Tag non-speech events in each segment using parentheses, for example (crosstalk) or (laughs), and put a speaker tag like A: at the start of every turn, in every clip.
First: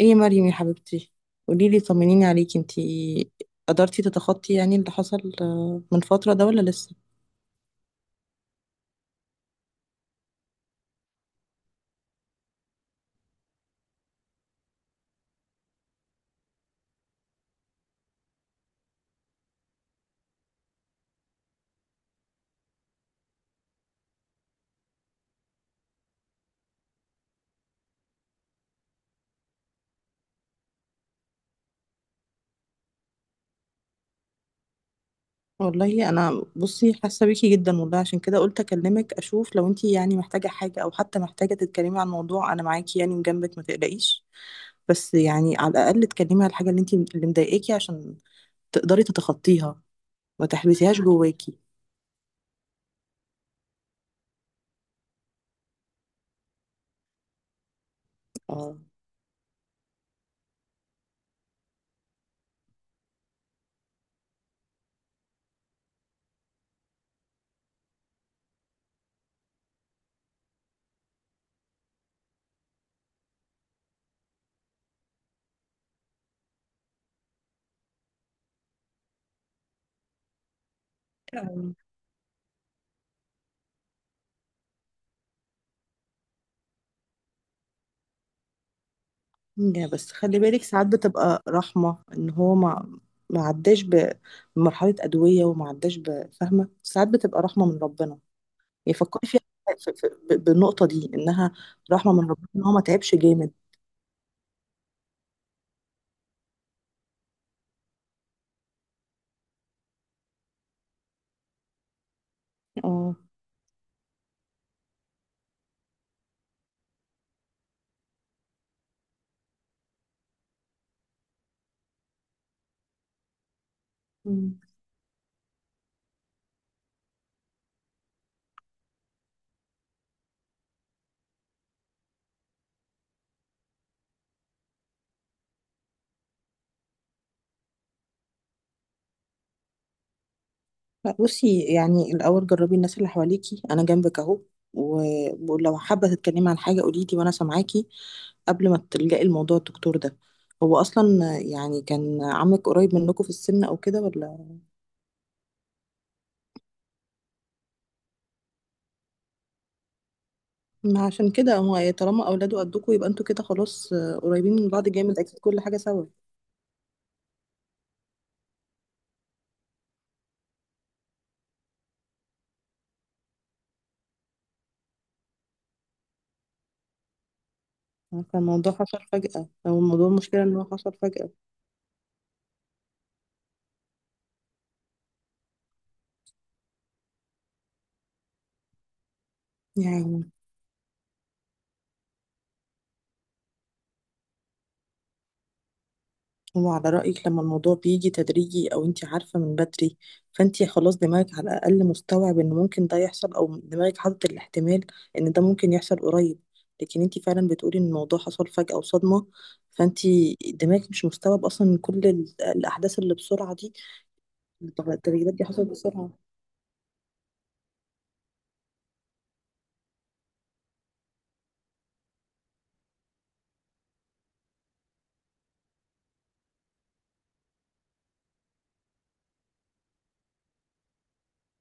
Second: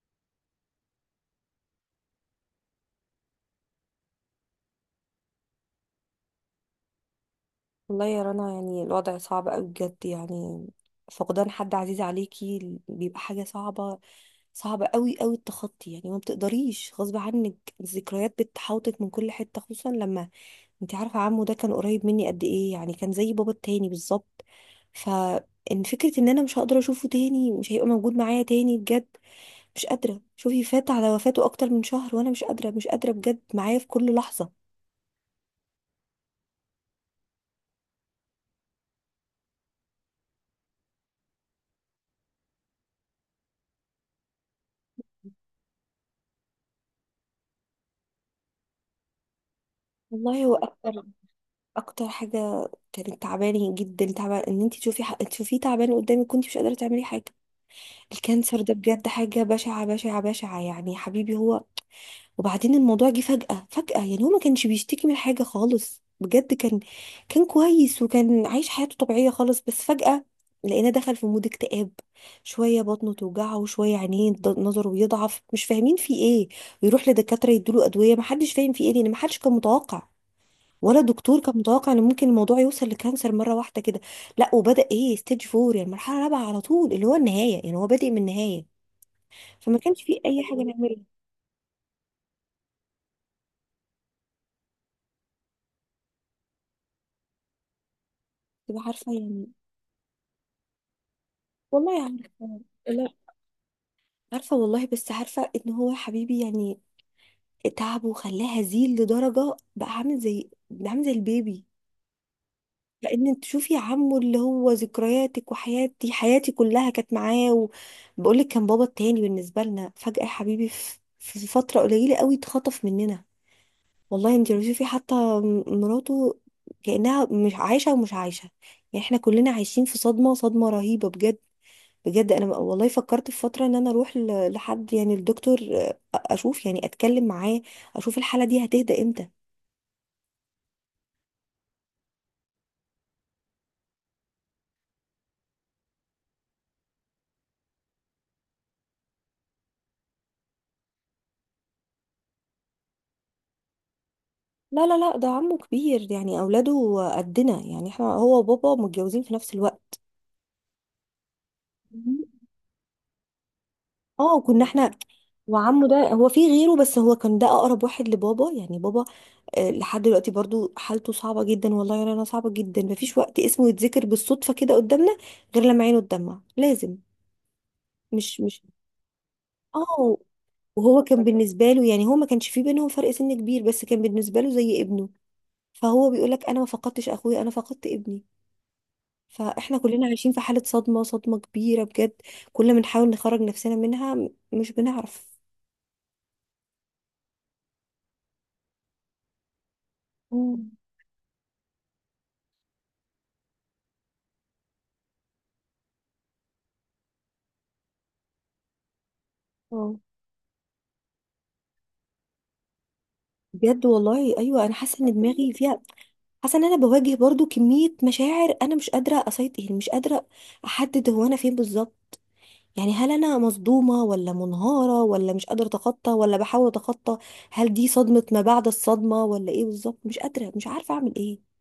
A: ايه يا مريم يا حبيبتي، قوليلي، طمنيني عليكي. انتي قدرتي تتخطي يعني اللي حصل من فترة ده ولا لسه؟
B: والله يا رنا، يعني الوضع صعب قوي بجد. يعني فقدان حد عزيز عليكي بيبقى حاجة صعبة. صعبة قوي قوي التخطي، يعني ما بتقدريش غصب عنك. الذكريات بتحاوطك من كل حتة، خصوصا لما انت عارفة عمو ده كان قريب مني قد ايه، يعني كان زي بابا التاني بالظبط. فان فكرة ان انا مش هقدر اشوفه تاني، مش هيبقى موجود معايا تاني، بجد مش قادرة. شوفي، فات على وفاته اكتر من شهر وانا مش قادرة، مش قادرة بجد، معايا في كل لحظة.
A: والله انا، بصي، حاسة بيكي جدا. والله عشان كده قلت اكلمك، اشوف لو انتي يعني محتاجة حاجة او حتى محتاجة تتكلمي عن موضوع. انا معاكي يعني وجنبك، ما تقلقيش. بس يعني على الاقل اتكلمي على الحاجة اللي انتي اللي مضايقاكي عشان تقدري تتخطيها،
B: والله
A: ما
B: هو
A: تحبسيهاش
B: أكتر
A: جواكي.
B: اكتر حاجه كانت تعباني جدا، تعبان ان انت تشوفيه تعبان قدامك، كنت مش قادره تعملي حاجه. الكانسر ده
A: اه.
B: بجد حاجه بشعه بشعه بشعه، يعني يا حبيبي هو. وبعدين الموضوع جه فجاه فجاه، يعني هو ما كانش بيشتكي من حاجه خالص، بجد كان كويس وكان عايش حياته طبيعيه خالص، بس فجاه لقينا دخل في مود اكتئاب. شويه بطنه توجعه وشويه عينيه نظره بيضعف، مش فاهمين في ايه. ويروح لدكاتره يدوله ادويه، ما حدش فاهم في ايه، لان ما حدش كان متوقع، ولا الدكتور كان متوقع، ان ممكن الموضوع يوصل لكانسر مره واحده كده. لا، وبدا ايه ستيج فور، يعني مرحله رابعه على طول، اللي هو النهايه، يعني هو بادئ من النهايه. فما
A: لا
B: كانش
A: بس
B: فيه
A: خلي
B: اي حاجه
A: بالك، ساعات
B: نعملها،
A: بتبقى رحمة ان هو ما عداش بمرحلة أدوية وما عداش بفهمة. ساعات بتبقى رحمة من ربنا،
B: تبقى عارفه
A: يفكري فيها،
B: يعني.
A: بالنقطة دي انها
B: والله
A: رحمة من ربنا
B: عارفه.
A: ان هو ما
B: لا
A: تعبش جامد.
B: عارفه والله، بس عارفه ان هو يا حبيبي يعني تعبه وخلاه هزيل لدرجه بقى عامل زي البيبي.
A: اه.
B: لان تشوفي، عمه اللي هو ذكرياتك، وحياتي حياتي كلها كانت معاه، وبقول لك كان بابا التاني بالنسبه لنا. فجاه يا حبيبي في فتره قليله قوي اتخطف مننا. والله انت
A: مم.
B: لو شوفي حتى مراته، كأنها مش عايشة ومش عايشة. يعني احنا كلنا عايشين في صدمة صدمة رهيبة بجد. بجد انا والله فكرت في فترة ان انا اروح لحد، يعني الدكتور، اشوف يعني اتكلم معاه، اشوف الحالة دي هتهدى امتى.
A: لا، بصي، يعني الأول جربي الناس اللي حواليكي، أنا جنبك أهو، ولو حابة تتكلمي عن حاجة قوليلي وأنا سامعاكي قبل ما تلجأي الموضوع الدكتور ده. هو أصلا يعني كان عمك قريب منكم في السن أو كده ولا؟
B: لا، لا، لا، ده عمه كبير، يعني اولاده قدنا، يعني احنا هو وبابا متجوزين في نفس الوقت.
A: ما عشان كده هو
B: مم.
A: طالما اولاده قدكوا يبقى انتوا كده خلاص،
B: اه،
A: قريبين
B: كنا
A: من بعض
B: احنا،
A: جامد اكيد، كل حاجه
B: وعمه ده
A: سوا.
B: هو في غيره، بس هو كان ده اقرب واحد لبابا، يعني بابا لحد دلوقتي برضو حالته صعبة جدا. والله يا رنا، صعبة جدا. مفيش وقت اسمه يتذكر بالصدفة كده قدامنا، غير لما عينه تدمع لازم مش.
A: فالموضوع حصل فجاه، او الموضوع
B: اه،
A: المشكله ان هو حصل
B: وهو كان
A: فجاه
B: بالنسبة له، يعني هو ما كانش في بينهم فرق سن كبير، بس كان بالنسبة له زي ابنه. فهو بيقول لك انا ما فقدتش اخويا، انا فقدت ابني. فاحنا كلنا
A: يعني.
B: عايشين في حالة صدمة صدمة كبيرة بجد. كل ما نحاول نخرج نفسنا منها مش بنعرف.
A: هو على رايك لما الموضوع بيجي تدريجي او انت عارفه من بدري، فانت
B: مم.
A: خلاص دماغك على الاقل مستوعب ان ممكن ده يحصل، او دماغك حاطط الاحتمال ان ده ممكن يحصل قريب. لكن انت فعلا بتقولي ان الموضوع حصل فجاه وصدمه،
B: اه،
A: فانت دماغك مش مستوعب اصلا إن كل الاحداث اللي بسرعه دي،
B: بجد والله ايوه، انا حاسة ان
A: التغيرات دي
B: دماغي
A: حصلت
B: فيها.
A: بسرعه.
B: حاسه ان انا بواجه برضو كميه مشاعر، انا مش قادره اسيطر، يعني مش قادره احدد هو انا فين بالظبط. يعني هل انا مصدومه ولا منهاره ولا مش قادره اتخطى ولا بحاول اتخطى؟ هل دي صدمه ما بعد الصدمه ولا ايه بالظبط؟ مش قادره، مش عارفه اعمل ايه.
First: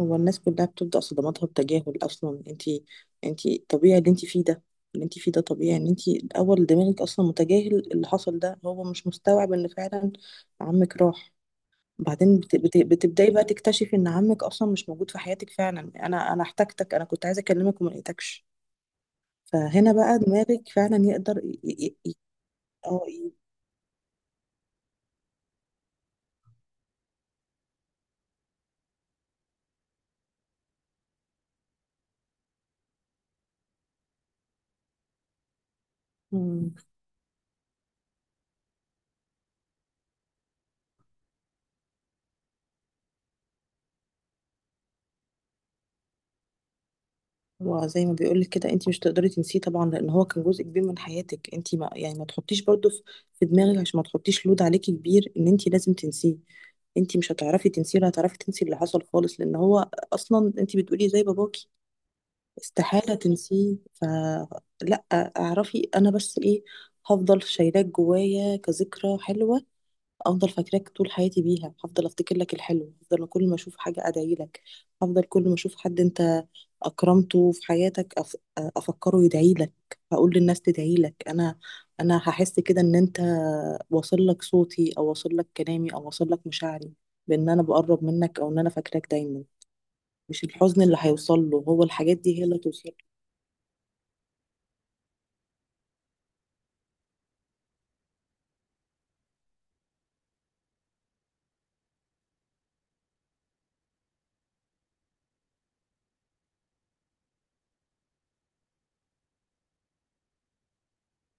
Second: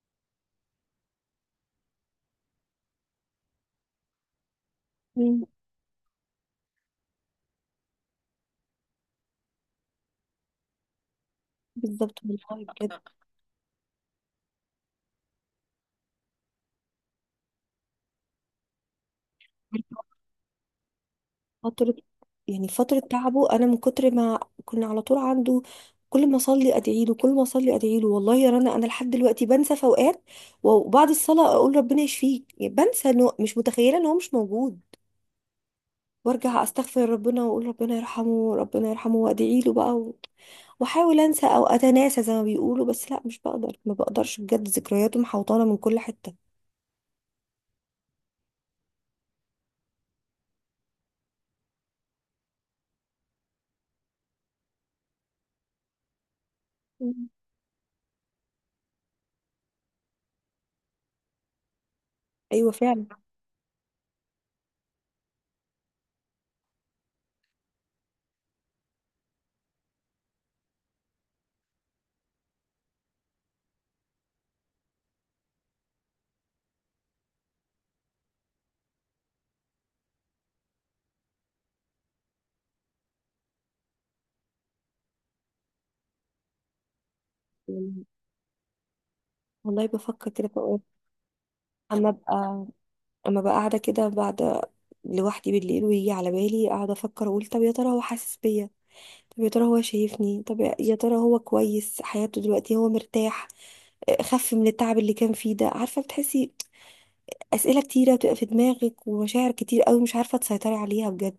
A: هو الناس كلها بتبدأ صدماتها بتجاهل أصلا. انتي طبيعي اللي انتي فيه ده، اللي انتي فيه ده
B: مم.
A: طبيعي. ان انتي الأول دماغك أصلا متجاهل اللي حصل ده، هو مش مستوعب ان فعلا عمك راح.
B: بالظبط
A: بعدين
B: والله بجد.
A: بتبدأي بقى تكتشفي ان عمك أصلا مش موجود في حياتك فعلا. أنا احتجتك، أنا كنت عايزة أكلمك وما لقيتكش. فهنا بقى دماغك فعلا يقدر
B: فتره،
A: ي... ي...
B: يعني فتره
A: اه،
B: تعبه، انا من كتر ما كنا على طول عنده، كل ما اصلي ادعي له، كل ما اصلي ادعي له. والله يا رنا انا لحد دلوقتي بنسى في اوقات، وبعد الصلاة أقول ربنا يشفيك، يعني بنسى، إنه مش متخيلة إن هو مش موجود. وارجع
A: مم.
B: استغفر ربنا واقول ربنا يرحمه، ربنا يرحمه، وادعي له بقى واحاول انسى او اتناسى زي ما بيقولوا، بس لا، مش بقدر، ما بقدرش بجد، ذكرياته محوطانه من كل حته.
A: وزي ما بيقولك كده، انت مش تقدري تنسيه طبعا لان هو كان جزء كبير من حياتك. انت ما يعني ما تحطيش برضه في دماغك عشان ما تحطيش لود عليكي كبير ان انت لازم تنسيه. انت
B: مم.
A: مش هتعرفي تنسيه ولا هتعرفي تنسي اللي حصل خالص لان هو اصلا انت بتقولي زي باباكي،
B: ايوه فعلا.
A: استحالة تنسيه. فلا، اعرفي انا بس ايه، هفضل شايلاه جوايا كذكرى حلوة، افضل فاكراك طول حياتي بيها. هفضل افتكر لك الحلو، هفضل كل ما اشوف حاجه ادعي لك، هفضل كل ما اشوف حد انت اكرمته في حياتك افكره يدعي لك، هقول للناس تدعي لك. انا هحس كده ان انت واصل لك صوتي او واصل لك كلامي او واصل لك مشاعري، بان انا بقرب
B: يعني
A: منك او ان انا فاكراك دايما.
B: والله بفكر
A: مش
B: كده، بقول
A: الحزن اللي هيوصل له، هو
B: اما
A: الحاجات دي هي اللي
B: ابقى
A: توصل.
B: اما ابقى قاعده كده بعد، لوحدي بالليل، ويجي على بالي اقعد افكر، اقول طب يا ترى هو حاسس بيا؟ طب يا ترى هو شايفني؟ طب يا ترى هو كويس حياته دلوقتي؟ هو مرتاح؟ خف من التعب اللي كان فيه ده، عارفه بتحسي؟ اسئله كتيره بتبقى في دماغك، ومشاعر كتير قوي مش عارفه تسيطري عليها بجد.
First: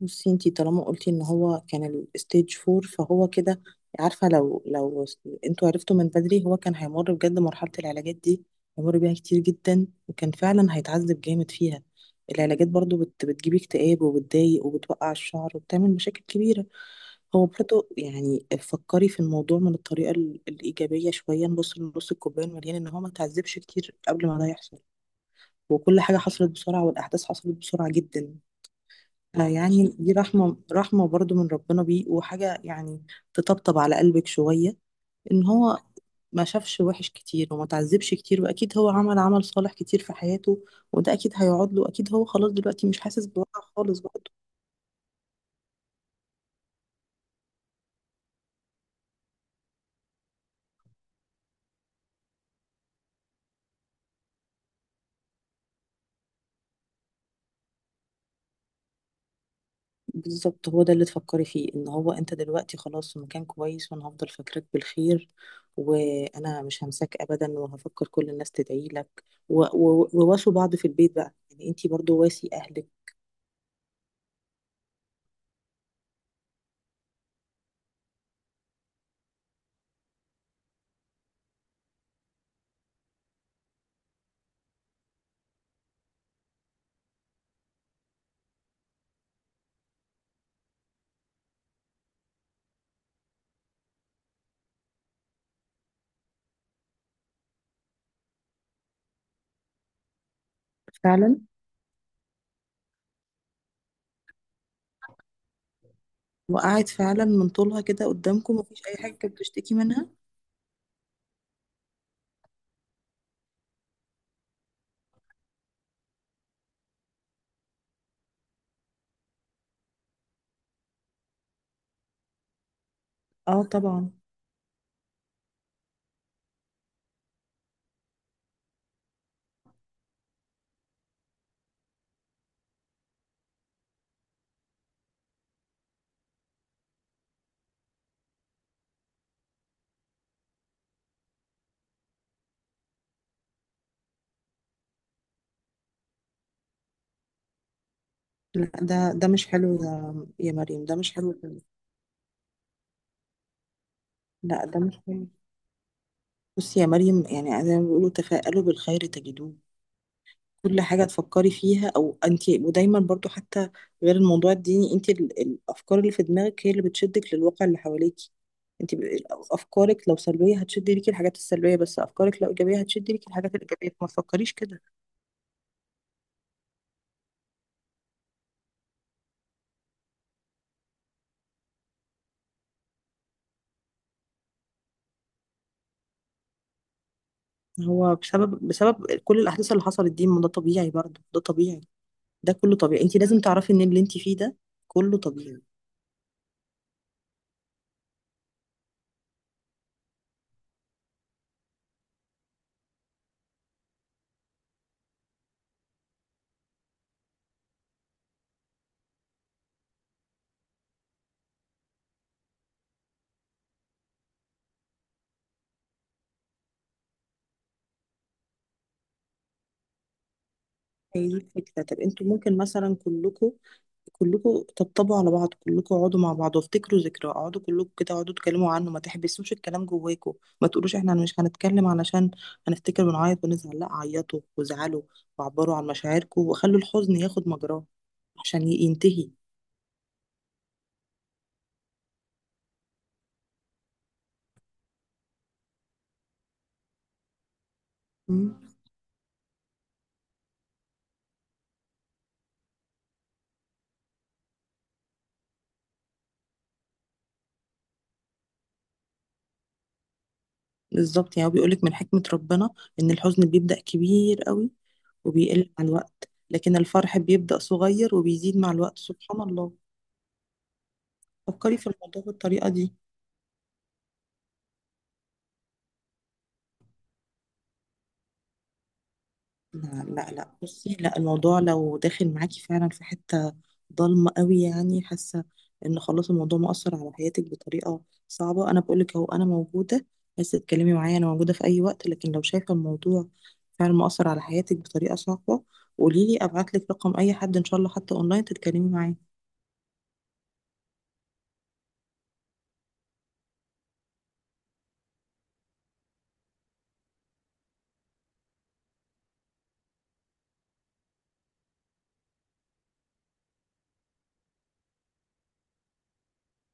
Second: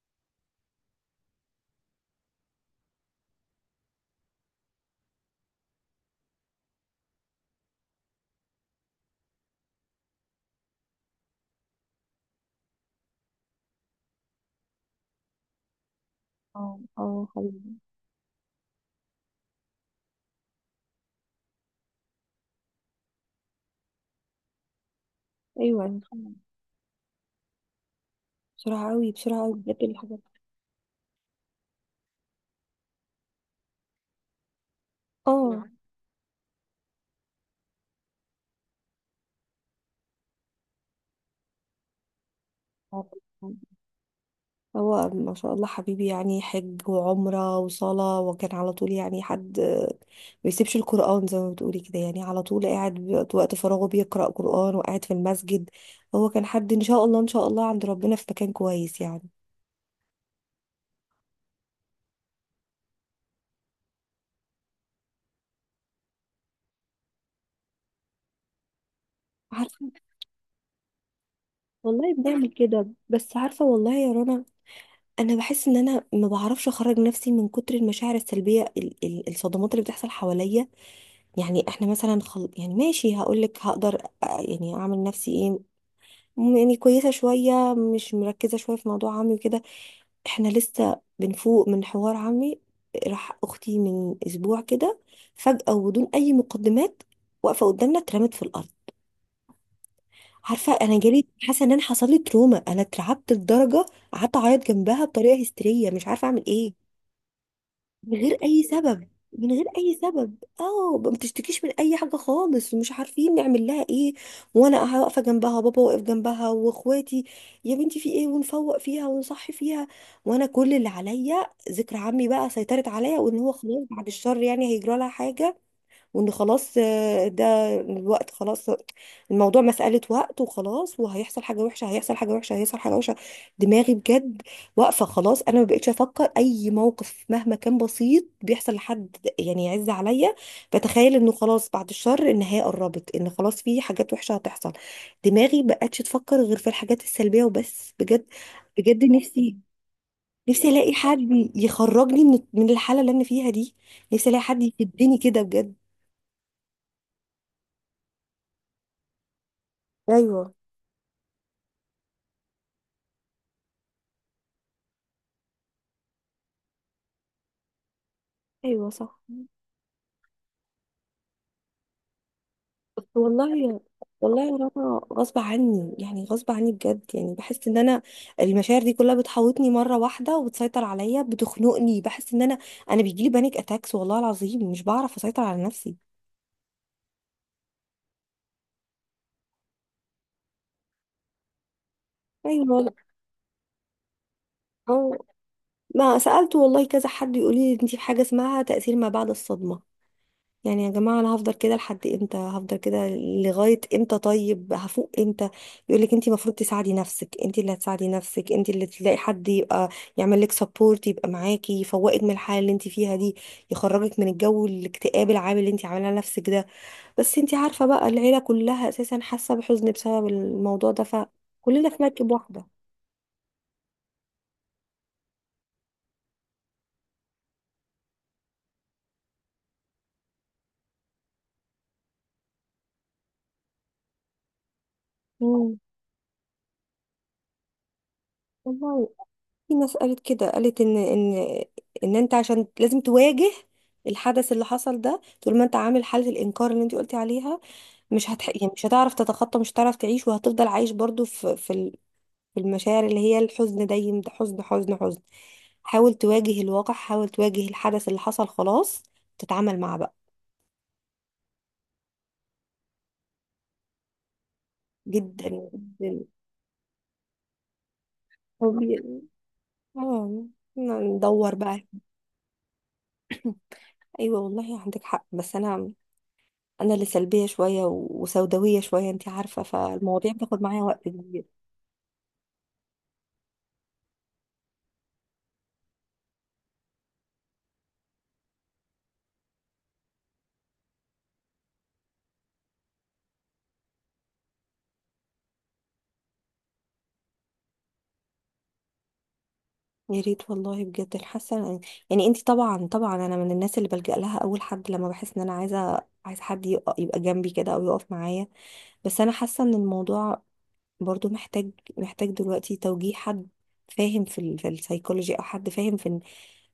A: بصي انتي طالما قلتي ان هو كان الستيج فور، فهو كده. عارفة لو انتوا عرفتوا من بدري، هو كان هيمر بجد مرحلة العلاجات دي، هيمر بيها كتير جدا وكان فعلا هيتعذب جامد فيها. العلاجات برضو بتجيب اكتئاب وبتضايق وبتوقع الشعر وبتعمل مشاكل كبيرة.
B: اه، اه
A: هو
B: حبيبي.
A: برضو يعني فكري في الموضوع من الطريقة الإيجابية شوية، نبص لنص الكوباية المليان ان هو ما تعذبش كتير قبل ما ده يحصل. وكل
B: ايوه
A: حاجة
B: خلاص.
A: حصلت بسرعة والأحداث حصلت بسرعة جدا.
B: بسرعه قوي، بسرعه قوي بجد
A: يعني دي
B: الحاجات.
A: رحمة، رحمة برضو من ربنا بيه، وحاجة يعني تطبطب على قلبك شوية إن
B: اه، اللي
A: هو ما شافش وحش كتير وما تعذبش كتير. وأكيد هو عمل عمل صالح كتير في حياته، وده أكيد هيقعد له. أكيد هو خلاص دلوقتي مش
B: عارفة.
A: حاسس بوجع خالص برضه.
B: هو ما شاء الله حبيبي، يعني حج وعمره وصلاه، وكان على طول، يعني حد ما بيسيبش القران، زي ما بتقولي كده، يعني على طول قاعد وقت فراغه بيقرا قران وقاعد في المسجد. هو كان حد ان شاء الله ان شاء الله عند ربنا في مكان كويس يعني.
A: بالظبط، هو ده اللي تفكري فيه، إن هو أنت دلوقتي خلاص في مكان كويس وأنا هفضل فاكرك بالخير وأنا مش همساك أبدا وهفكر كل الناس تدعي لك،
B: عارفه
A: وواسوا بعض في البيت بقى، يعني أنت
B: والله،
A: برضو
B: بنعمل
A: واسي
B: كده،
A: أهلك.
B: بس عارفه والله يا رنا، انا بحس ان انا ما بعرفش اخرج نفسي من كتر المشاعر السلبيه الصدمات اللي بتحصل حواليا. يعني احنا مثلا يعني ماشي هقول لك هقدر، يعني اعمل نفسي ايه، يعني كويسه شويه، مش مركزه شويه في موضوع عمي وكده. احنا لسه بنفوق من حوار عمي. راح اختي من اسبوع كده، فجاه وبدون اي مقدمات، واقفه قدامنا اترمت في الارض. عارفه، انا جالي
A: فعلا،
B: حاسه ان انا حصل لي تروما، انا اترعبت لدرجه قعدت اعيط جنبها بطريقه هستيريه، مش عارفه اعمل ايه.
A: وقعت فعلا من طولها كده
B: من غير
A: قدامكم؟
B: اي
A: مفيش اي
B: سبب،
A: حاجه كانت
B: من غير
A: بتشتكي
B: اي
A: منها؟
B: سبب، اه ما بتشتكيش من اي حاجه خالص، ومش عارفين نعمل لها ايه. وانا واقفه جنبها، وبابا واقف جنبها، واخواتي، يا بنتي في ايه؟ ونفوق فيها ونصحي فيها، وانا كل اللي عليا ذكر عمي بقى سيطرت عليا، وان هو
A: اه
B: خلاص بعد
A: طبعا.
B: الشر يعني هيجرى لها حاجه. وان خلاص ده الوقت خلاص، الموضوع مسألة وقت وخلاص، وهيحصل حاجة وحشة، هيحصل حاجة وحشة، هيحصل حاجة وحشة. دماغي بجد واقفة خلاص، انا ما بقتش افكر اي موقف مهما كان بسيط بيحصل لحد يعني يعز عليا، بتخيل انه خلاص بعد الشر النهاية قربت، ان خلاص في حاجات وحشة هتحصل. دماغي بقتش تفكر غير في الحاجات السلبية وبس، بجد.
A: لا،
B: بجد
A: ده مش
B: نفسي
A: حلو يا
B: نفسي
A: مريم،
B: الاقي
A: ده مش حلو
B: حد
A: خالص.
B: يخرجني من الحالة اللي انا فيها دي، نفسي الاقي حد
A: لا ده مش
B: يشدني
A: حلو.
B: كده بجد.
A: بصي يا مريم، يعني زي ما بيقولوا تفاءلوا بالخير تجدوه.
B: ايوه،
A: كل حاجه تفكري فيها او انت، ودايما برضو حتى غير الموضوع الديني، انت الافكار اللي في دماغك هي اللي بتشدك للواقع اللي حواليكي.
B: ايوه
A: انت
B: صح.
A: افكارك لو سلبيه هتشد ليكي الحاجات السلبيه، بس افكارك لو ايجابيه
B: بس
A: هتشد ليكي الحاجات
B: والله،
A: الايجابيه، ما
B: والله
A: تفكريش
B: يا
A: كده.
B: رنا، غصب عني، يعني غصب عني بجد، يعني بحس ان انا المشاعر دي كلها بتحوطني مره واحده، وبتسيطر عليا، بتخنقني، بحس ان انا، انا بيجيلي بانيك اتاكس، والله العظيم مش بعرف اسيطر على نفسي.
A: هو بسبب كل الاحداث اللي حصلت دي، ما ده طبيعي برضه، ده طبيعي، ده
B: ايوه
A: كله
B: والله.
A: طبيعي. انت لازم تعرفي ان اللي انت فيه ده
B: اه،
A: كله طبيعي.
B: ما سالت والله كذا حد يقول لي انت في حاجه اسمها تاثير ما بعد الصدمه. يعني يا جماعة، أنا هفضل كده لحد إمتى؟ هفضل كده لغاية إمتى؟ طيب هفوق إمتى؟ يقولك أنت المفروض تساعدي نفسك، أنت اللي هتساعدي نفسك، أنت اللي تلاقي حد يبقى يعمل لك سبورت، يبقى معاكي، يفوقك من الحالة اللي أنت فيها دي، يخرجك من الجو الاكتئاب العام اللي أنت عاملاه لنفسك ده. بس أنت عارفة بقى، العيلة كلها أساسا حاسة بحزن بسبب الموضوع ده،
A: هي دي الفكره.
B: فكلنا
A: طب
B: في
A: انتوا
B: مركب
A: ممكن
B: واحدة.
A: مثلا كلكم تطبطبوا على بعض، كلكم اقعدوا مع بعض وافتكروا ذكرى، اقعدوا كلكم كده، اقعدوا اتكلموا عنه. ما تحبسوش الكلام جواكم، ما تقولوش احنا مش هنتكلم علشان هنفتكر ونعيط ونزعل. لا، عيطوا وازعلوا
B: مم.
A: وعبروا عن مشاعركم وخلوا الحزن ياخد مجراه عشان
B: والله
A: ينتهي.
B: في ناس قالت كده، قالت ان انت عشان لازم تواجه الحدث اللي حصل ده. طول ما انت عامل حالة الانكار اللي انت قلتي عليها، مش هتح... يعني مش هتعرف تتخطى، مش هتعرف تعيش، وهتفضل عايش برضو في في في المشاعر اللي هي الحزن دايم، ده حزن حزن حزن. حاول تواجه الواقع، حاول تواجه الحدث اللي حصل، خلاص تتعامل معاه بقى.
A: بالظبط، يعني هو بيقولك من حكمة ربنا إن الحزن بيبدأ كبير قوي
B: جدا،
A: وبيقل مع
B: جدا.
A: الوقت، لكن الفرح بيبدأ صغير وبيزيد
B: هو
A: مع الوقت
B: بي-
A: سبحان الله.
B: اه، ندور
A: فكري
B: بقى.
A: في الموضوع بالطريقة دي.
B: (laughs) ايوه والله عندك حق، بس انا اللي سلبيه شويه وسوداويه شويه، انت عارفه،
A: لا، لا،
B: فالمواضيع
A: لا،
B: بتاخد معايا
A: بصي،
B: وقت
A: لا
B: كبير.
A: الموضوع لو داخل معاكي فعلا في حتة ضلمة قوي، يعني حاسة إن خلاص الموضوع مؤثر على حياتك بطريقة صعبة، أنا بقولك أهو أنا موجودة، عايزة تتكلمي معايا أنا موجودة في أي وقت. لكن لو شايفة الموضوع فعلا مؤثر على حياتك بطريقة صعبة، قوليلي أبعتلك رقم أي حد إن شاء الله حتى أونلاين تتكلمي معاه.
B: يا ريت والله بجد الحاسه، يعني انت طبعا طبعا، انا من الناس اللي بلجأ لها اول حد، لما بحس ان انا عايز حد يبقى جنبي كده، او يقف معايا. بس انا حاسه ان الموضوع برضو محتاج دلوقتي توجيه حد فاهم في السايكولوجي، او حد فاهم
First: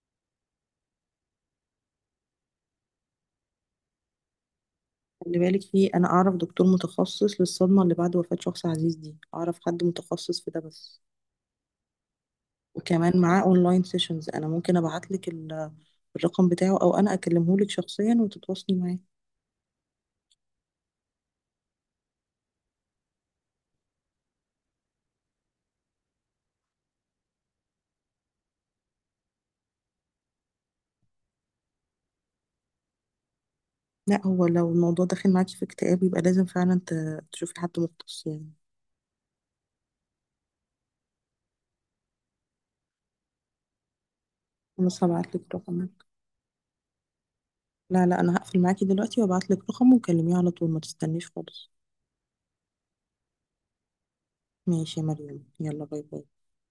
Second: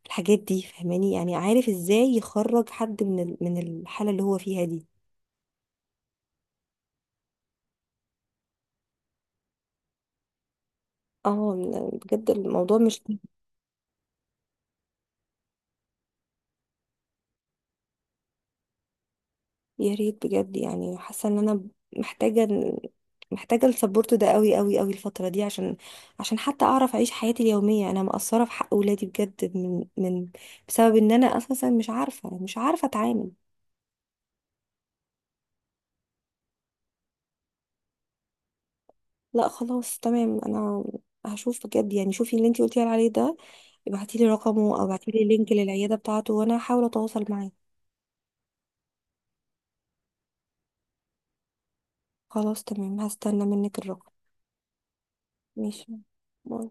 B: الحاجات دي، فاهماني، يعني عارف ازاي يخرج حد من الحاله اللي هو فيها دي.
A: خلي بالك، في انا اعرف دكتور متخصص للصدمه اللي بعد وفاه شخص عزيز دي، اعرف حد متخصص في ده، بس
B: اه، بجد الموضوع مش،
A: وكمان معاه اونلاين سيشنز. انا ممكن ابعت لك الرقم بتاعه او انا اكلمه لك شخصيا وتتواصلي معاه.
B: يا ريت بجد، يعني حاسه ان انا محتاجه محتاجه السبورت ده قوي قوي قوي الفتره دي، عشان حتى اعرف اعيش حياتي اليوميه. انا مقصره في حق اولادي بجد، من من بسبب ان انا اساسا مش عارفه اتعامل.
A: لا هو لو الموضوع داخل معاكي في اكتئاب يبقى لازم فعلا تشوفي حد مختص يعني.
B: لا خلاص تمام، انا هشوف بجد، يعني شوفي اللي انتي قلتي عليه ده، ابعتي لي رقمه، او
A: أنا بس
B: ابعتي لي
A: هبعت
B: لينك
A: لك رقمك.
B: للعياده بتاعته، وانا هحاول اتواصل معاه.
A: لا، لا انا هقفل معاكي دلوقتي وابعت لك رقمه وكلميه على طول ما تستنيش خالص.
B: خلاص تمام، هستنى منك الرقم.
A: ماشي يا مريم، يلا،
B: ماشي،
A: باي باي.
B: باي.